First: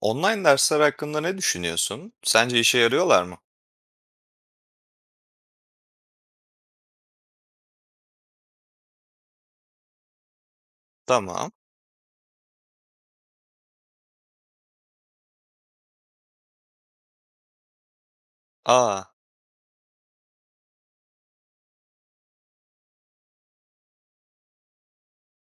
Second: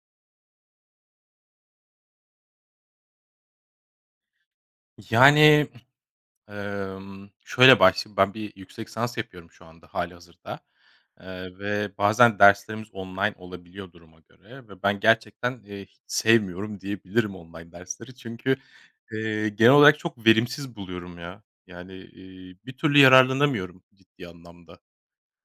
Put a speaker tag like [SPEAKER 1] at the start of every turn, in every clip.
[SPEAKER 1] Online dersler hakkında ne düşünüyorsun? Sence işe yarıyorlar mı?
[SPEAKER 2] Yani, şöyle başlayayım, ben bir yüksek lisans yapıyorum şu anda hâlihazırda,
[SPEAKER 1] Tamam.
[SPEAKER 2] ve bazen derslerimiz online olabiliyor duruma göre ve ben gerçekten, hiç sevmiyorum diyebilirim online dersleri. Çünkü,
[SPEAKER 1] Aa.
[SPEAKER 2] genel olarak çok verimsiz buluyorum ya. Yani, bir türlü yararlanamıyorum ciddi anlamda.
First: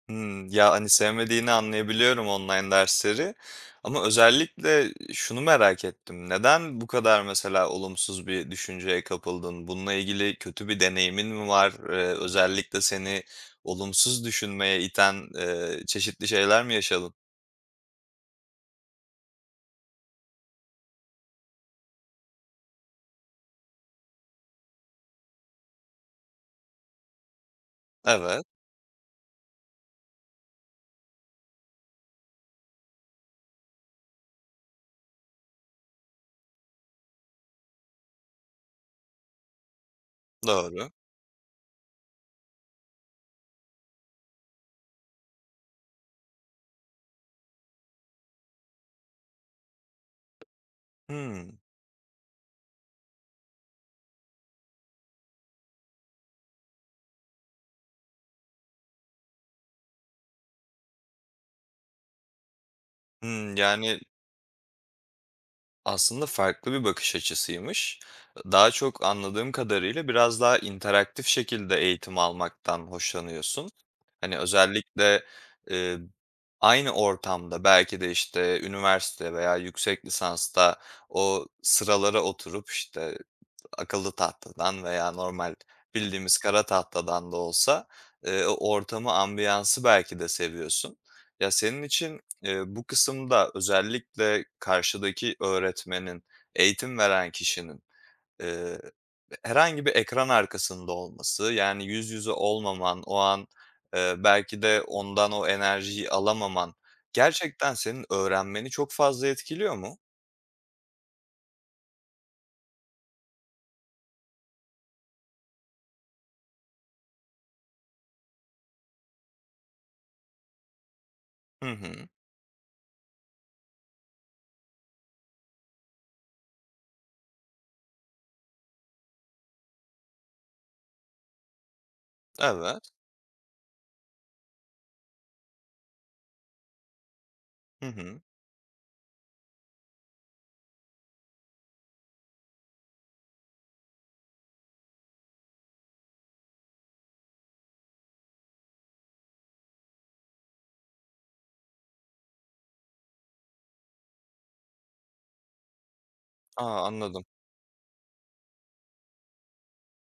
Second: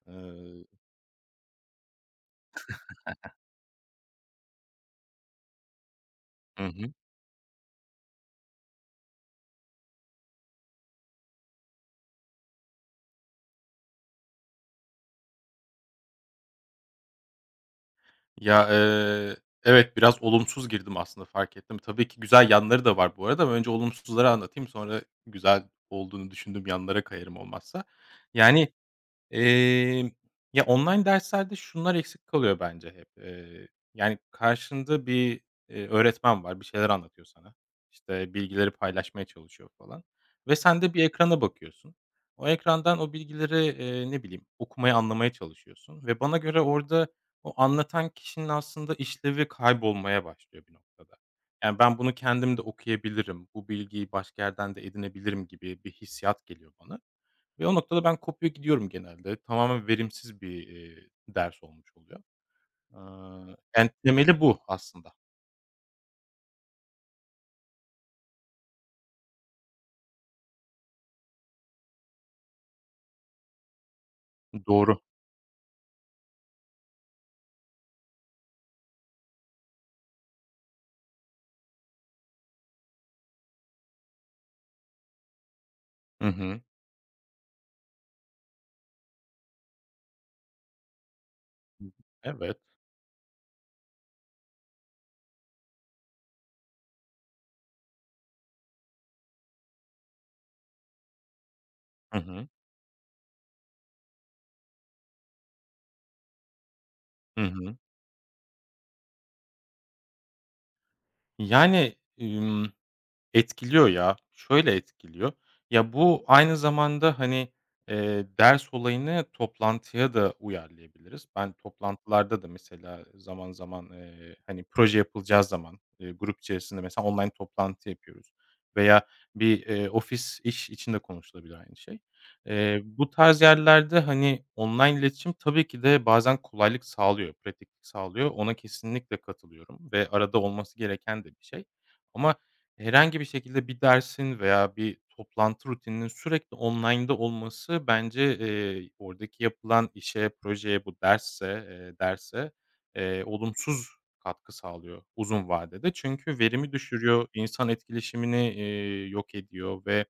[SPEAKER 2] Eee
[SPEAKER 1] Hımm. Ya, hani, sevmediğini anlayabiliyorum online dersleri, ama özellikle şunu merak ettim.
[SPEAKER 2] Hı
[SPEAKER 1] Neden bu
[SPEAKER 2] hı.
[SPEAKER 1] kadar mesela olumsuz bir düşünceye kapıldın? Bununla ilgili kötü bir deneyimin mi var? Özellikle seni olumsuz düşünmeye iten, çeşitli şeyler mi yaşadın?
[SPEAKER 2] Ya, evet, biraz olumsuz girdim aslında fark ettim. Tabii ki güzel yanları da var bu arada ama önce olumsuzları anlatayım, sonra güzel olduğunu düşündüğüm yanlara kayarım olmazsa.
[SPEAKER 1] Evet,
[SPEAKER 2] Yani, Emm, ya, online derslerde şunlar eksik kalıyor bence hep. Yani, karşında bir, öğretmen var, bir şeyler anlatıyor sana. İşte, bilgileri paylaşmaya çalışıyor falan ve sen
[SPEAKER 1] doğru.
[SPEAKER 2] de bir ekrana bakıyorsun. O ekrandan o bilgileri, ne bileyim, okumaya, anlamaya çalışıyorsun ve bana göre orada o anlatan kişinin aslında işlevi kaybolmaya başlıyor bir noktada.
[SPEAKER 1] Hımm.
[SPEAKER 2] Yani, ben bunu kendim de okuyabilirim, bu bilgiyi başka yerden de edinebilirim gibi bir hissiyat geliyor bana. Ve o noktada ben kopuyor gidiyorum genelde. Tamamen verimsiz bir, ders olmuş oluyor.
[SPEAKER 1] Hımm,
[SPEAKER 2] Yani
[SPEAKER 1] yani
[SPEAKER 2] temeli bu aslında.
[SPEAKER 1] Aslında farklı bir bakış açısıymış. Daha çok anladığım kadarıyla biraz daha interaktif şekilde eğitim almaktan hoşlanıyorsun. Hani
[SPEAKER 2] Doğru.
[SPEAKER 1] özellikle e, aynı ortamda belki de işte üniversite veya yüksek lisansta o sıralara oturup işte akıllı tahtadan veya normal
[SPEAKER 2] Hı
[SPEAKER 1] bildiğimiz
[SPEAKER 2] hı.
[SPEAKER 1] kara tahtadan da olsa, o ortamı, ambiyansı belki de seviyorsun. Ya, senin için,
[SPEAKER 2] Evet.
[SPEAKER 1] bu kısımda özellikle karşıdaki öğretmenin, eğitim veren kişinin, eee, herhangi bir ekran arkasında olması, yani yüz
[SPEAKER 2] Hı
[SPEAKER 1] yüze
[SPEAKER 2] hı.
[SPEAKER 1] olmaman, o an, belki de ondan o enerjiyi alamaman
[SPEAKER 2] Hı
[SPEAKER 1] gerçekten
[SPEAKER 2] hı.
[SPEAKER 1] senin öğrenmeni çok fazla etkiliyor mu?
[SPEAKER 2] Yani, etkiliyor ya. Şöyle etkiliyor. Ya, bu aynı zamanda, hani, ders olayını toplantıya da uyarlayabiliriz. Ben
[SPEAKER 1] Hı hı.
[SPEAKER 2] toplantılarda da mesela zaman zaman, hani, proje yapılacağı zaman, grup içerisinde mesela online toplantı yapıyoruz veya bir, ofis iş için de konuşulabilir aynı şey.
[SPEAKER 1] Evet.
[SPEAKER 2] Bu tarz yerlerde, hani, online iletişim tabii ki de bazen kolaylık sağlıyor,
[SPEAKER 1] Hı
[SPEAKER 2] pratiklik
[SPEAKER 1] hı.
[SPEAKER 2] sağlıyor. Ona kesinlikle katılıyorum ve arada olması gereken de bir şey, ama herhangi bir şekilde bir dersin veya bir toplantı rutininin sürekli online'da olması bence, oradaki yapılan işe, projeye bu dersse, derse, olumsuz katkı sağlıyor uzun vadede. Çünkü
[SPEAKER 1] A,
[SPEAKER 2] verimi
[SPEAKER 1] anladım.
[SPEAKER 2] düşürüyor, insan etkileşimini, yok ediyor ve,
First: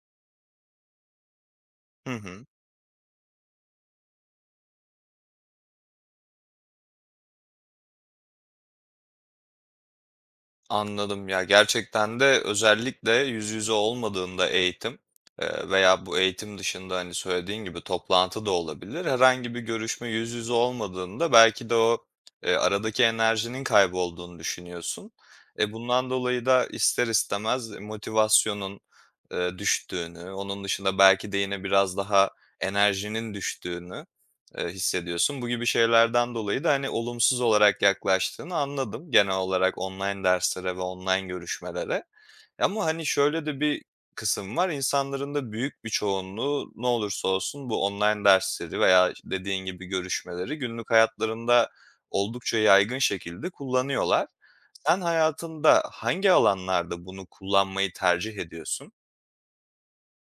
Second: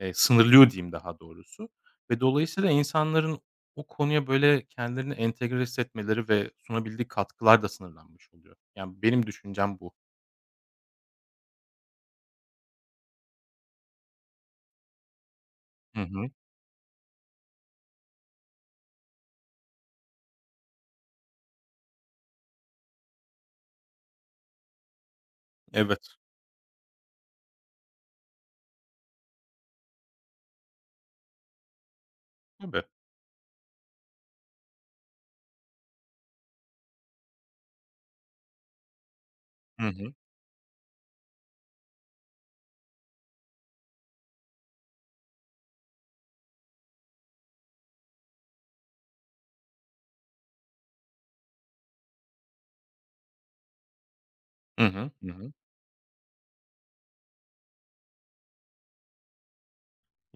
[SPEAKER 2] sınırlıyor diyeyim daha doğrusu
[SPEAKER 1] Hı
[SPEAKER 2] ve
[SPEAKER 1] hı.
[SPEAKER 2] dolayısıyla insanların o konuya böyle kendilerini entegre hissetmeleri ve sunabildiği katkılar da sınırlanmış oluyor. Yani benim düşüncem bu.
[SPEAKER 1] Anladım. Ya, gerçekten de özellikle yüz yüze olmadığında eğitim,
[SPEAKER 2] Hı
[SPEAKER 1] veya bu
[SPEAKER 2] hı.
[SPEAKER 1] eğitim dışında, hani, söylediğin gibi toplantı da olabilir, herhangi bir görüşme yüz yüze olmadığında belki de o, aradaki enerjinin kaybolduğunu düşünüyorsun. E, bundan
[SPEAKER 2] Evet.
[SPEAKER 1] dolayı da ister istemez motivasyonun, düştüğünü, onun dışında belki de yine biraz daha
[SPEAKER 2] Tabii.
[SPEAKER 1] enerjinin düştüğünü hissediyorsun. Bu gibi şeylerden dolayı da, hani, olumsuz olarak yaklaştığını anladım genel olarak
[SPEAKER 2] Hı hı.
[SPEAKER 1] online derslere ve online görüşmelere. Ama, hani, şöyle de bir kısım var. İnsanların da büyük bir çoğunluğu ne olursa olsun bu online dersleri veya işte, dediğin gibi görüşmeleri günlük hayatlarında oldukça yaygın şekilde kullanıyorlar.
[SPEAKER 2] Hı
[SPEAKER 1] Sen
[SPEAKER 2] hı. Hı hı.
[SPEAKER 1] hayatında hangi alanlarda bunu kullanmayı tercih ediyorsun?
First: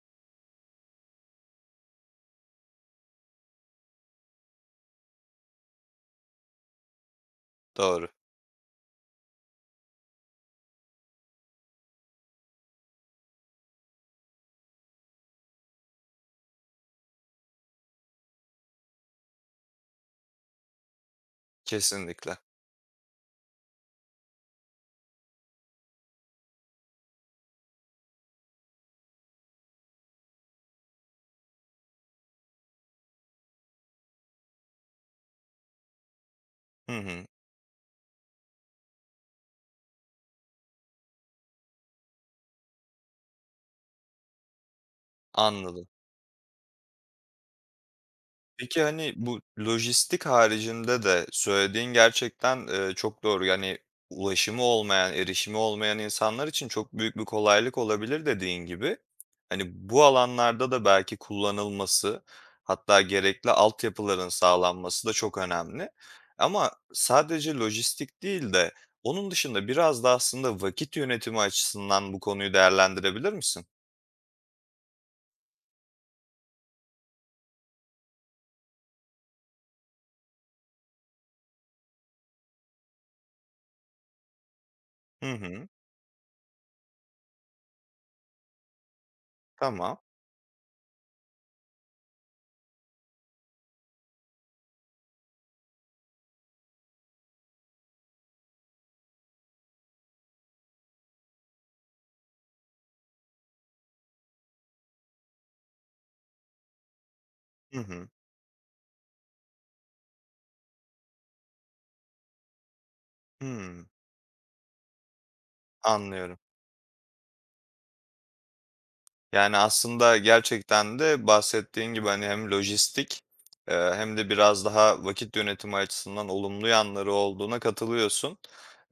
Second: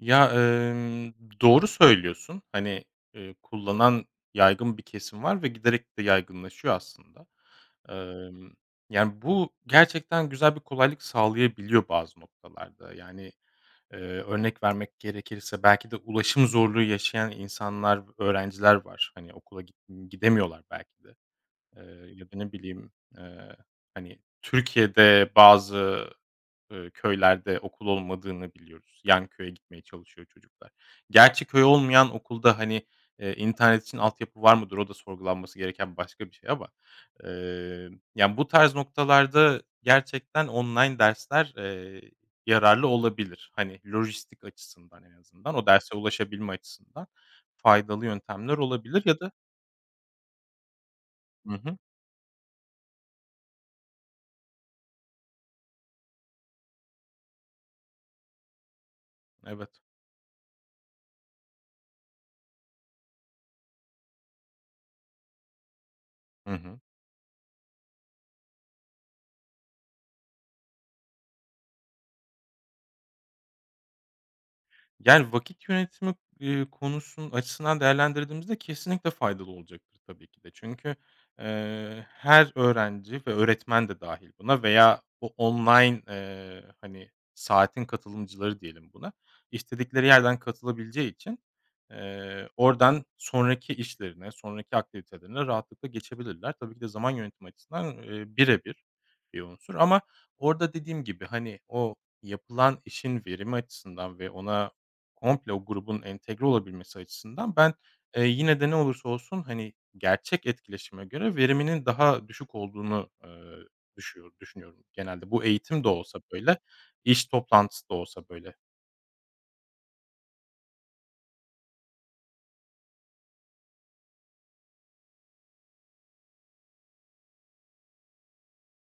[SPEAKER 2] Ya, doğru söylüyorsun. Hani, kullanan yaygın bir kesim var ve giderek de yaygınlaşıyor aslında.
[SPEAKER 1] Doğru.
[SPEAKER 2] Emm, Yani, bu gerçekten güzel bir kolaylık sağlayabiliyor bazı noktalarda. Yani, örnek vermek gerekirse belki de ulaşım zorluğu yaşayan insanlar, öğrenciler var. Hani, okula gidemiyorlar belki de. Eee, Ya
[SPEAKER 1] Kesinlikle.
[SPEAKER 2] da ne bileyim, eee, hani, Türkiye'de bazı köylerde okul olmadığını biliyoruz. Yan köye gitmeye çalışıyor çocuklar. Gerçi köy olmayan okulda, hani, internet için altyapı var mıdır? O da sorgulanması gereken başka bir şey ama,
[SPEAKER 1] Hı hı.
[SPEAKER 2] eee, yani, bu tarz noktalarda gerçekten online dersler, yararlı olabilir. Hani, lojistik açısından en azından, o
[SPEAKER 1] Anladım.
[SPEAKER 2] derse ulaşabilme açısından faydalı yöntemler
[SPEAKER 1] Peki,
[SPEAKER 2] olabilir
[SPEAKER 1] hani,
[SPEAKER 2] ya da.
[SPEAKER 1] bu lojistik haricinde de
[SPEAKER 2] Hı hı.
[SPEAKER 1] söylediğin gerçekten, çok doğru. Yani, ulaşımı olmayan, erişimi olmayan insanlar için çok büyük bir kolaylık olabilir dediğin gibi. Hani,
[SPEAKER 2] Evet.
[SPEAKER 1] bu alanlarda da belki kullanılması, hatta gerekli altyapıların sağlanması da çok önemli.
[SPEAKER 2] Hı
[SPEAKER 1] Ama
[SPEAKER 2] hı.
[SPEAKER 1] sadece lojistik değil de onun dışında biraz da aslında vakit yönetimi açısından bu konuyu değerlendirebilir misin?
[SPEAKER 2] Yani, vakit yönetimi, konusunun açısından değerlendirdiğimizde kesinlikle faydalı olacaktır tabii ki de. Çünkü, her öğrenci ve öğretmen de dahil buna veya bu
[SPEAKER 1] Hı hı.
[SPEAKER 2] online, hani, saatin katılımcıları diyelim buna,
[SPEAKER 1] Tamam.
[SPEAKER 2] istedikleri yerden katılabileceği için, oradan sonraki işlerine, sonraki aktivitelerine rahatlıkla geçebilirler. Tabii ki de zaman yönetimi açısından, bire bir bir unsur ama orada dediğim gibi, hani, o yapılan işin verimi açısından ve ona komple o grubun entegre olabilmesi açısından ben,
[SPEAKER 1] Hı hı.
[SPEAKER 2] yine de ne olursa olsun, hani, gerçek etkileşime göre veriminin daha düşük olduğunu,
[SPEAKER 1] Hımm.
[SPEAKER 2] düşünüyorum genelde. Bu eğitim de olsa
[SPEAKER 1] Anlıyorum.
[SPEAKER 2] böyle, iş toplantısı da olsa böyle.
[SPEAKER 1] Yani, aslında gerçekten de bahsettiğin gibi, hani, hem lojistik, hem de biraz daha vakit yönetimi açısından olumlu yanları olduğuna katılıyorsun.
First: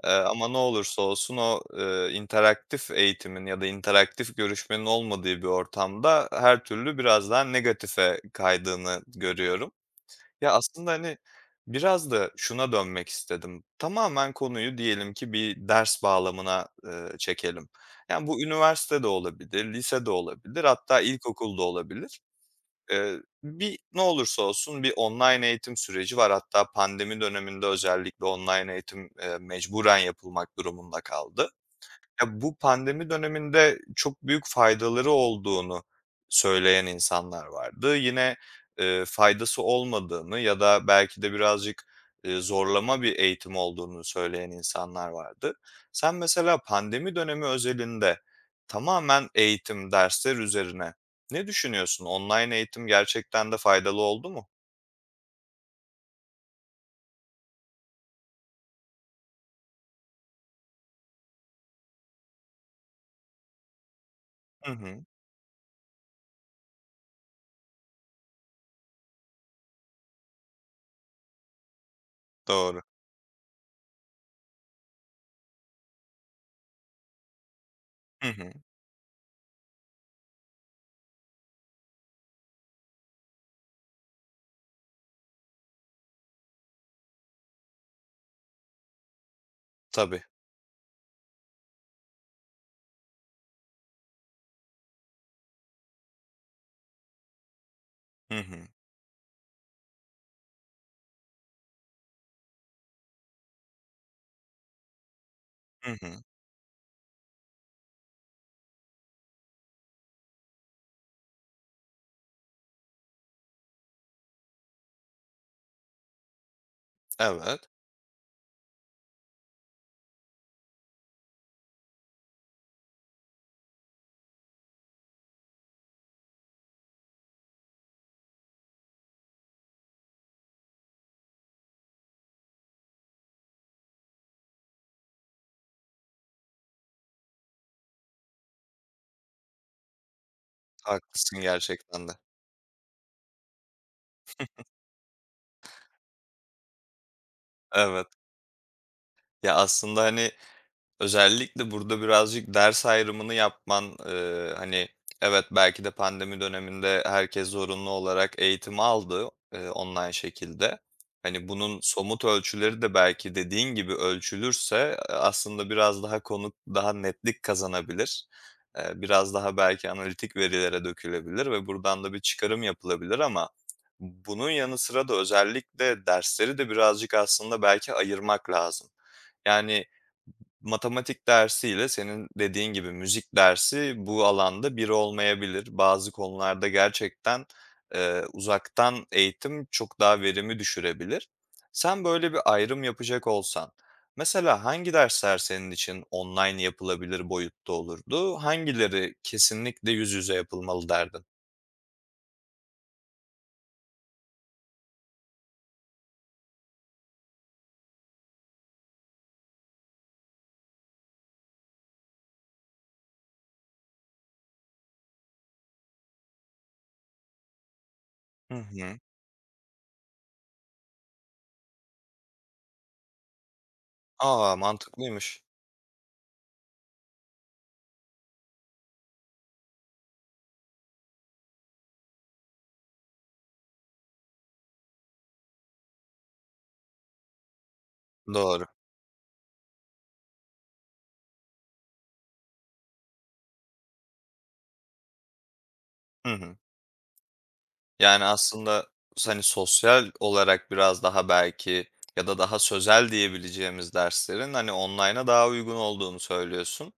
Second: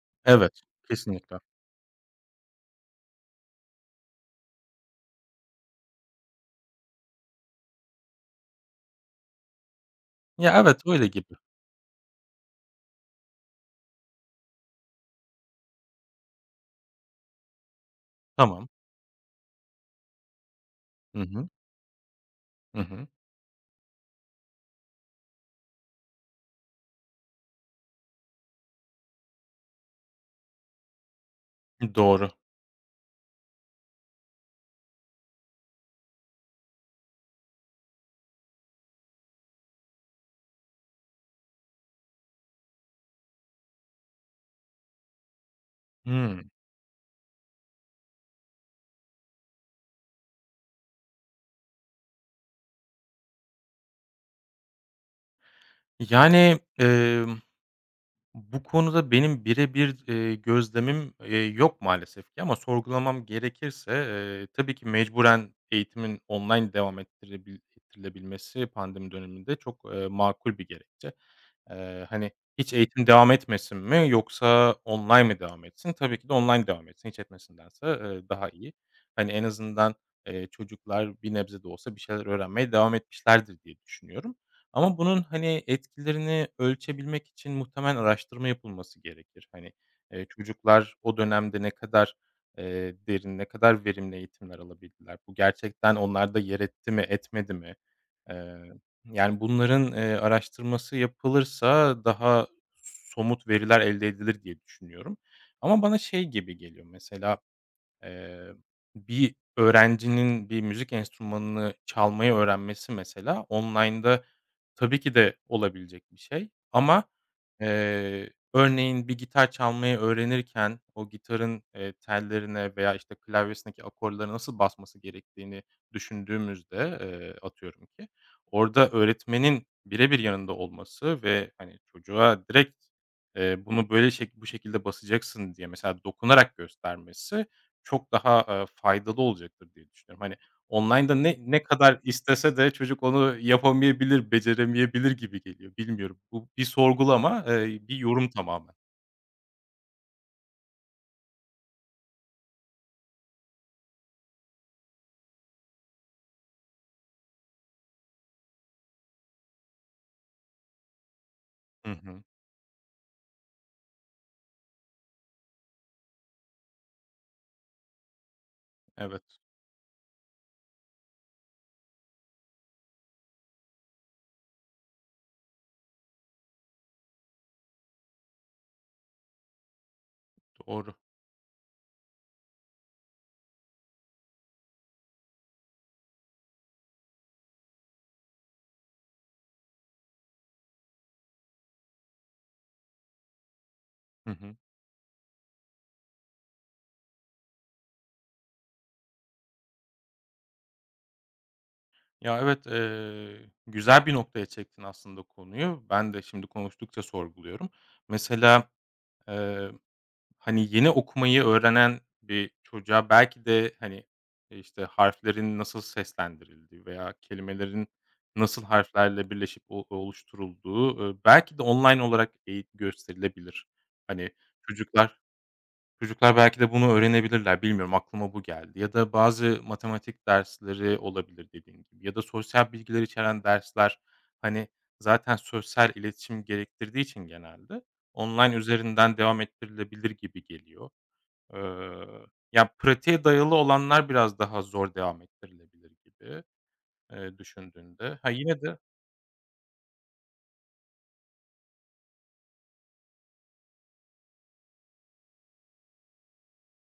[SPEAKER 1] Ama ne
[SPEAKER 2] Evet,
[SPEAKER 1] olursa olsun
[SPEAKER 2] kesinlikle.
[SPEAKER 1] o, interaktif eğitimin ya da interaktif görüşmenin olmadığı bir ortamda her türlü biraz daha negatife kaydığını görüyorum. Ya,
[SPEAKER 2] Ya, evet,
[SPEAKER 1] aslında,
[SPEAKER 2] öyle
[SPEAKER 1] hani,
[SPEAKER 2] gibi.
[SPEAKER 1] biraz da şuna dönmek istedim. Tamamen konuyu diyelim ki bir ders bağlamına, çekelim. Yani, bu
[SPEAKER 2] Tamam.
[SPEAKER 1] üniversite de olabilir, lise de olabilir, hatta
[SPEAKER 2] Hı hı.
[SPEAKER 1] ilkokul da olabilir.
[SPEAKER 2] Hı hı.
[SPEAKER 1] Bir ne olursa olsun bir online eğitim süreci var. Hatta pandemi döneminde özellikle online eğitim, mecburen yapılmak durumunda kaldı.
[SPEAKER 2] Doğru.
[SPEAKER 1] Ya, bu pandemi döneminde çok büyük faydaları olduğunu söyleyen insanlar vardı. Yine, faydası olmadığını ya da belki de birazcık, zorlama bir eğitim olduğunu söyleyen insanlar vardı. Sen
[SPEAKER 2] Hımm.
[SPEAKER 1] mesela pandemi dönemi özelinde tamamen eğitim, dersler üzerine ne düşünüyorsun? Online eğitim gerçekten de faydalı oldu mu?
[SPEAKER 2] Yani, bu konuda benim birebir, gözlemim, yok maalesef ki ama sorgulamam gerekirse,
[SPEAKER 1] Hı
[SPEAKER 2] tabii ki
[SPEAKER 1] hı.
[SPEAKER 2] mecburen eğitimin online devam ettirilebilmesi pandemi döneminde çok, makul bir gerekçe. Hani, hiç
[SPEAKER 1] Doğru.
[SPEAKER 2] eğitim devam etmesin mi yoksa online mi devam etsin? Tabii ki de online devam etsin, hiç etmesindense,
[SPEAKER 1] Hı
[SPEAKER 2] daha
[SPEAKER 1] hı.
[SPEAKER 2] iyi. Hani, en azından, çocuklar bir nebze de olsa bir şeyler öğrenmeye devam etmişlerdir diye düşünüyorum. Ama bunun, hani, etkilerini ölçebilmek için muhtemelen araştırma yapılması gerekir. Hani,
[SPEAKER 1] Tabii.
[SPEAKER 2] çocuklar o dönemde ne kadar, derin, ne kadar verimli eğitimler alabildiler? Bu gerçekten onlarda yer etti mi, etmedi mi?
[SPEAKER 1] Hı
[SPEAKER 2] Eee,
[SPEAKER 1] hı.
[SPEAKER 2] Yani, bunların, araştırması yapılırsa daha somut veriler elde edilir diye düşünüyorum. Ama
[SPEAKER 1] Hı
[SPEAKER 2] bana
[SPEAKER 1] hı.
[SPEAKER 2] şey gibi geliyor mesela. Eee, Bir öğrencinin bir müzik enstrümanını çalmayı öğrenmesi mesela online'da tabii ki de olabilecek bir şey ama,
[SPEAKER 1] Evet.
[SPEAKER 2] örneğin bir gitar çalmayı öğrenirken o gitarın, tellerine veya, işte, klavyesindeki akorlara nasıl basması gerektiğini düşündüğümüzde, atıyorum ki, orada öğretmenin birebir yanında olması ve, hani, çocuğa direkt, bunu böyle bu şekilde basacaksın diye mesela dokunarak göstermesi çok daha, faydalı olacaktır diye düşünüyorum. Hani, online'da
[SPEAKER 1] Haklısın
[SPEAKER 2] ne kadar
[SPEAKER 1] gerçekten de.
[SPEAKER 2] istese de çocuk onu yapamayabilir, beceremeyebilir gibi geliyor. Bilmiyorum. Bu bir sorgulama, bir
[SPEAKER 1] Evet.
[SPEAKER 2] yorum tamamen.
[SPEAKER 1] Ya, aslında, hani, özellikle burada birazcık ders ayrımını yapman, hani, evet, belki de pandemi döneminde herkes zorunlu olarak eğitim aldı, online şekilde. Hani, bunun
[SPEAKER 2] Hı hı.
[SPEAKER 1] somut ölçüleri de belki dediğin gibi ölçülürse, aslında biraz daha konu daha netlik kazanabilir.
[SPEAKER 2] Evet,
[SPEAKER 1] Biraz daha belki analitik verilere dökülebilir ve buradan da bir çıkarım yapılabilir, ama bunun yanı sıra da özellikle dersleri de birazcık aslında belki ayırmak lazım. Yani,
[SPEAKER 2] doğru.
[SPEAKER 1] matematik dersiyle senin dediğin gibi müzik dersi bu alanda biri olmayabilir. Bazı konularda gerçekten, uzaktan eğitim çok daha verimi düşürebilir. Sen böyle bir ayrım yapacak olsan,
[SPEAKER 2] Hı hı.
[SPEAKER 1] mesela hangi dersler senin için online yapılabilir boyutta olurdu? Hangileri kesinlikle yüz yüze yapılmalı derdin?
[SPEAKER 2] Ya, evet, güzel bir noktaya çektin aslında konuyu. Ben de şimdi konuştukça sorguluyorum. Mesela, eee Hani, yeni okumayı öğrenen bir çocuğa belki de, hani, işte, harflerin nasıl seslendirildiği veya kelimelerin
[SPEAKER 1] Hı
[SPEAKER 2] nasıl
[SPEAKER 1] hı.
[SPEAKER 2] harflerle birleşip o oluşturulduğu, belki de online olarak eğitim gösterilebilir. Hani,
[SPEAKER 1] A!
[SPEAKER 2] çocuklar
[SPEAKER 1] Mantıklıymış.
[SPEAKER 2] Çocuklar belki de bunu öğrenebilirler, bilmiyorum, aklıma bu geldi. Ya da bazı matematik dersleri olabilir dediğin gibi ya da sosyal bilgiler içeren dersler, hani, zaten sosyal iletişim gerektirdiği için genelde online
[SPEAKER 1] Doğru.
[SPEAKER 2] üzerinden devam ettirilebilir gibi geliyor. Eee, Ya, pratiğe dayalı olanlar biraz daha zor devam ettirilebilir
[SPEAKER 1] Hı
[SPEAKER 2] gibi,
[SPEAKER 1] hı.
[SPEAKER 2] düşündüğünde.
[SPEAKER 1] Yani,
[SPEAKER 2] Ha, yine de
[SPEAKER 1] aslında, hani, sosyal olarak biraz daha belki ya da daha sözel diyebileceğimiz derslerin, hani, online'a daha uygun olduğunu söylüyorsun.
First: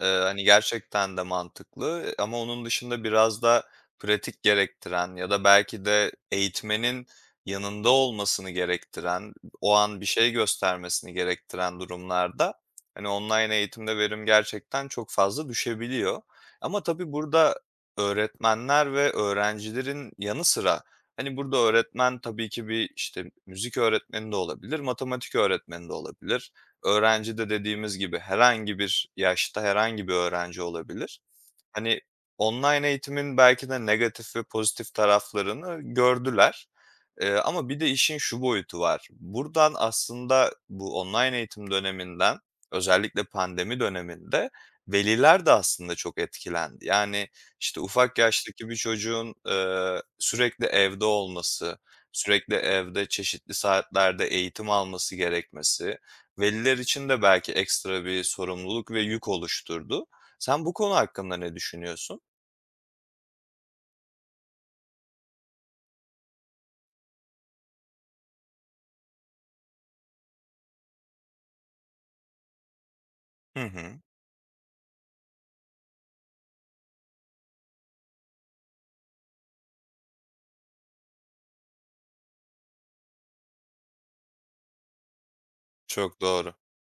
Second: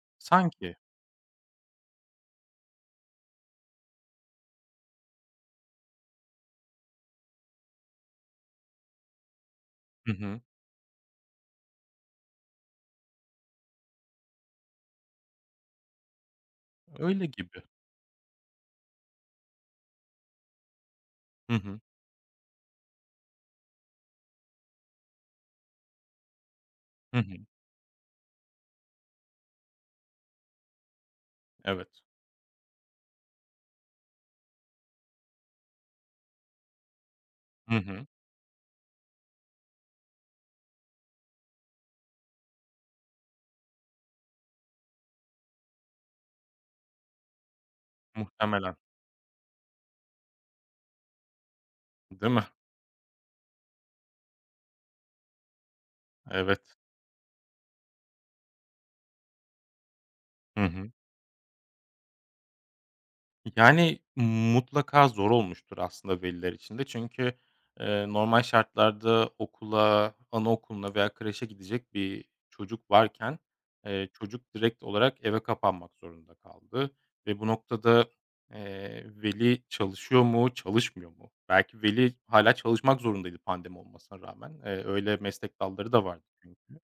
[SPEAKER 1] Hani,
[SPEAKER 2] sanki.
[SPEAKER 1] gerçekten de mantıklı, ama onun dışında biraz da pratik gerektiren ya da belki de eğitmenin yanında olmasını gerektiren, o an bir
[SPEAKER 2] Hı
[SPEAKER 1] şey
[SPEAKER 2] hı.
[SPEAKER 1] göstermesini gerektiren durumlarda, hani, online eğitimde verim gerçekten çok fazla düşebiliyor. Ama tabii
[SPEAKER 2] Öyle
[SPEAKER 1] burada
[SPEAKER 2] gibi.
[SPEAKER 1] öğretmenler ve öğrencilerin yanı sıra, hani, burada
[SPEAKER 2] Hı hı.
[SPEAKER 1] öğretmen tabii ki bir, işte, müzik öğretmeni de olabilir, matematik öğretmeni de olabilir.
[SPEAKER 2] Hı hı.
[SPEAKER 1] Öğrenci de dediğimiz gibi herhangi bir yaşta herhangi bir öğrenci olabilir. Hani,
[SPEAKER 2] Evet.
[SPEAKER 1] online eğitimin belki de negatif ve pozitif taraflarını gördüler. Ama
[SPEAKER 2] Hı
[SPEAKER 1] bir de
[SPEAKER 2] hı.
[SPEAKER 1] işin şu boyutu var. Buradan aslında bu online eğitim döneminden, özellikle pandemi döneminde veliler de aslında çok etkilendi. Yani, işte, ufak yaştaki bir
[SPEAKER 2] Muhtemelen,
[SPEAKER 1] çocuğun, sürekli evde olması,
[SPEAKER 2] değil mi?
[SPEAKER 1] sürekli evde çeşitli saatlerde eğitim alması gerekmesi
[SPEAKER 2] Evet.
[SPEAKER 1] veliler için de belki ekstra bir sorumluluk ve yük oluşturdu. Sen
[SPEAKER 2] Hı
[SPEAKER 1] bu
[SPEAKER 2] hı.
[SPEAKER 1] konu hakkında ne düşünüyorsun?
[SPEAKER 2] Yani, mutlaka zor olmuştur aslında veliler için de. Çünkü, normal şartlarda okula, anaokuluna veya kreşe gidecek bir çocuk varken,
[SPEAKER 1] Hı hı.
[SPEAKER 2] çocuk direkt olarak eve kapanmak zorunda kaldı ve bu noktada, veli çalışıyor mu, çalışmıyor mu? Belki veli hala çalışmak zorundaydı pandemi olmasına rağmen. Öyle meslek dalları da
[SPEAKER 1] Çok
[SPEAKER 2] vardı
[SPEAKER 1] doğru.
[SPEAKER 2] çünkü.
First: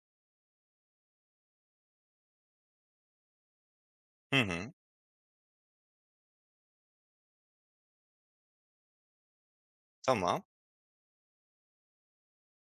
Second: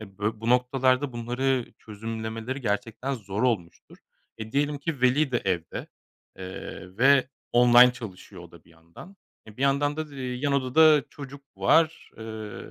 [SPEAKER 2] E, bö bu noktalarda bunları çözümlemeleri gerçekten zor olmuştur.
[SPEAKER 1] Hı
[SPEAKER 2] E,
[SPEAKER 1] hı.
[SPEAKER 2] diyelim ki veli de evde, ve online çalışıyor o da bir yandan. Bir yandan da,
[SPEAKER 1] Tamam.
[SPEAKER 2] yan odada çocuk var.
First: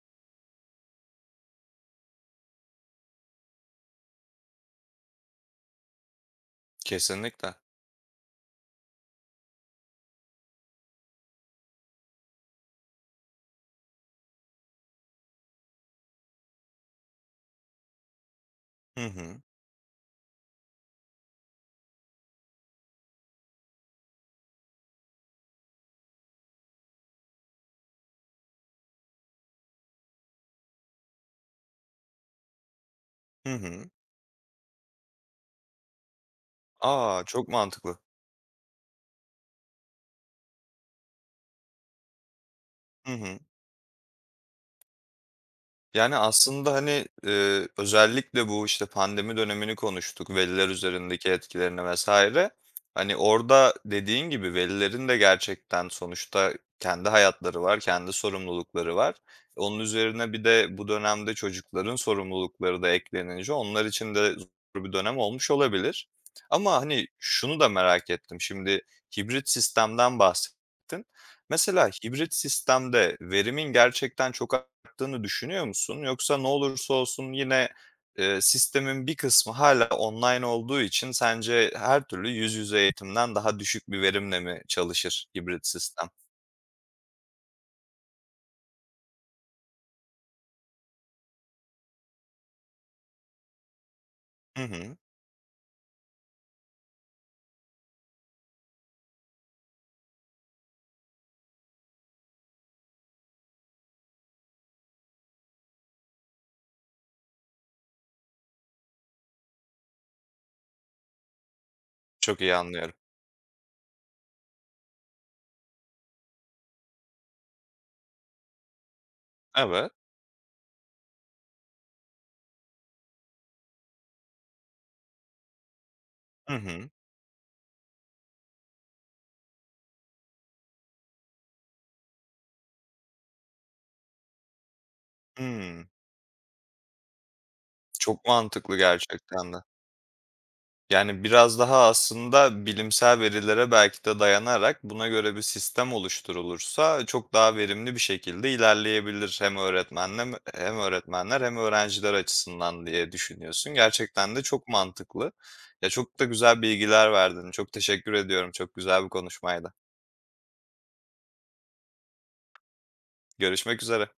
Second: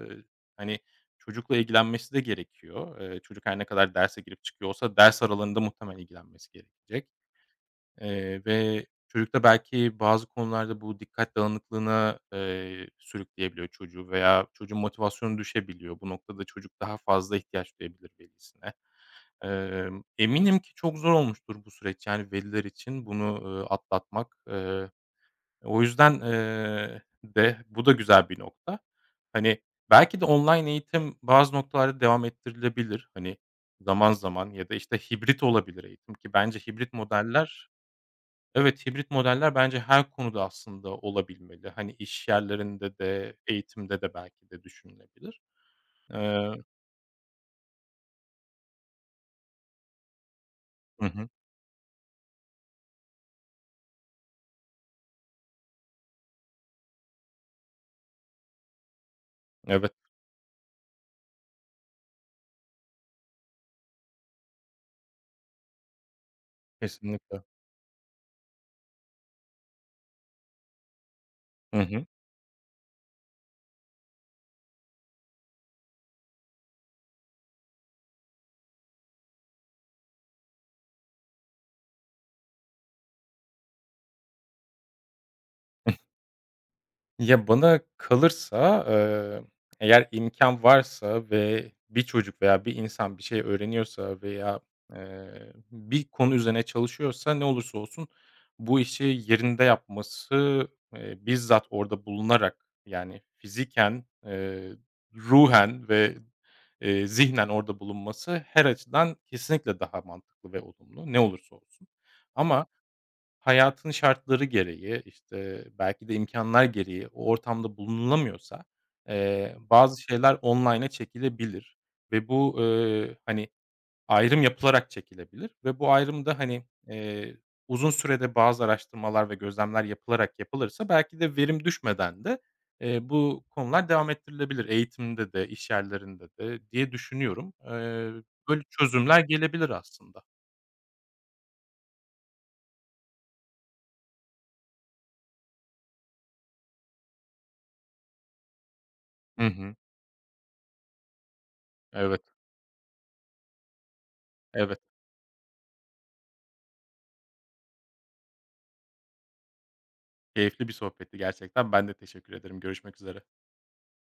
[SPEAKER 2] Hani, çocukla ilgilenmesi de gerekiyor. Çocuk her ne kadar derse girip çıkıyor olsa ders aralarında muhtemelen ilgilenmesi gerekecek.
[SPEAKER 1] Kesinlikle.
[SPEAKER 2] Ve çocukta belki bazı konularda bu dikkat dağınıklığına, sürükleyebiliyor çocuğu veya çocuğun motivasyonu düşebiliyor. Bu noktada çocuk daha fazla ihtiyaç duyabilir velisine.
[SPEAKER 1] Hı hı.
[SPEAKER 2] Eminim ki çok zor olmuştur bu süreç, yani, veliler için bunu, atlatmak. O yüzden de bu da güzel bir nokta. Hani, belki de online eğitim bazı noktalarda devam ettirilebilir. Hani,
[SPEAKER 1] Hı hı.
[SPEAKER 2] zaman zaman ya da, işte, hibrit olabilir eğitim ki bence hibrit
[SPEAKER 1] A! Çok
[SPEAKER 2] modeller
[SPEAKER 1] mantıklı.
[SPEAKER 2] Evet, hibrit modeller bence her konuda aslında olabilmeli. Hani iş yerlerinde
[SPEAKER 1] Hı
[SPEAKER 2] de,
[SPEAKER 1] hı.
[SPEAKER 2] eğitimde de belki de düşünülebilir.
[SPEAKER 1] Yani,
[SPEAKER 2] Eee
[SPEAKER 1] aslında, hani, özellikle bu, işte, pandemi dönemini konuştuk, veliler
[SPEAKER 2] Hı
[SPEAKER 1] üzerindeki
[SPEAKER 2] hı.
[SPEAKER 1] etkilerine vesaire. Hani, orada dediğin gibi velilerin de gerçekten sonuçta kendi hayatları var, kendi sorumlulukları var. Onun
[SPEAKER 2] Evet,
[SPEAKER 1] üzerine bir de bu dönemde çocukların sorumlulukları da eklenince onlar için de zor bir dönem olmuş olabilir. Ama, hani,
[SPEAKER 2] kesinlikle.
[SPEAKER 1] şunu da merak ettim. Şimdi hibrit sistemden bahsettin.
[SPEAKER 2] Hı
[SPEAKER 1] Mesela
[SPEAKER 2] hı.
[SPEAKER 1] hibrit sistemde verimin gerçekten çok yaptığını düşünüyor musun? Yoksa ne olursa olsun yine, sistemin bir kısmı hala online olduğu için sence her türlü yüz yüze eğitimden daha düşük bir verimle mi çalışır hibrit sistem?
[SPEAKER 2] Ya, bana kalırsa, eğer imkan varsa ve bir çocuk veya bir insan bir şey öğreniyorsa veya,
[SPEAKER 1] Hı hı.
[SPEAKER 2] eee, bir konu üzerine çalışıyorsa ne olursa olsun bu işi yerinde yapması, bizzat orada bulunarak, yani, fiziken, ruhen ve, zihnen orada bulunması her açıdan kesinlikle daha mantıklı ve olumlu ne olursa olsun.
[SPEAKER 1] Çok iyi
[SPEAKER 2] Ama
[SPEAKER 1] anlıyorum.
[SPEAKER 2] Hayatın şartları gereği, işte, belki de imkânlar gereği o ortamda bulunulamıyorsa,
[SPEAKER 1] Evet.
[SPEAKER 2] bazı şeyler online'a çekilebilir ve bu, hani, ayrım yapılarak çekilebilir ve bu ayrım da,
[SPEAKER 1] Hı
[SPEAKER 2] hani,
[SPEAKER 1] hı.
[SPEAKER 2] uzun sürede bazı araştırmalar ve gözlemler yapılarak yapılırsa belki de verim düşmeden de, bu konular devam ettirilebilir eğitimde de, iş
[SPEAKER 1] Hımm.
[SPEAKER 2] yerlerinde de diye düşünüyorum.
[SPEAKER 1] Çok
[SPEAKER 2] Böyle
[SPEAKER 1] mantıklı
[SPEAKER 2] çözümler
[SPEAKER 1] gerçekten de.
[SPEAKER 2] gelebilir aslında.
[SPEAKER 1] Yani, biraz daha aslında bilimsel verilere belki de dayanarak buna göre bir sistem oluşturulursa çok daha verimli bir şekilde ilerleyebilir
[SPEAKER 2] Hı
[SPEAKER 1] hem
[SPEAKER 2] hı.
[SPEAKER 1] öğretmenlem hem öğretmenler hem öğrenciler
[SPEAKER 2] Evet,
[SPEAKER 1] açısından diye düşünüyorsun. Gerçekten de çok
[SPEAKER 2] evet.
[SPEAKER 1] mantıklı. Ya, çok da güzel bilgiler verdin. Çok teşekkür ediyorum. Çok güzel bir konuşmaydı.
[SPEAKER 2] Keyifli bir sohbetti gerçekten. Ben de teşekkür ederim. Görüşmek üzere.
[SPEAKER 1] Görüşmek üzere.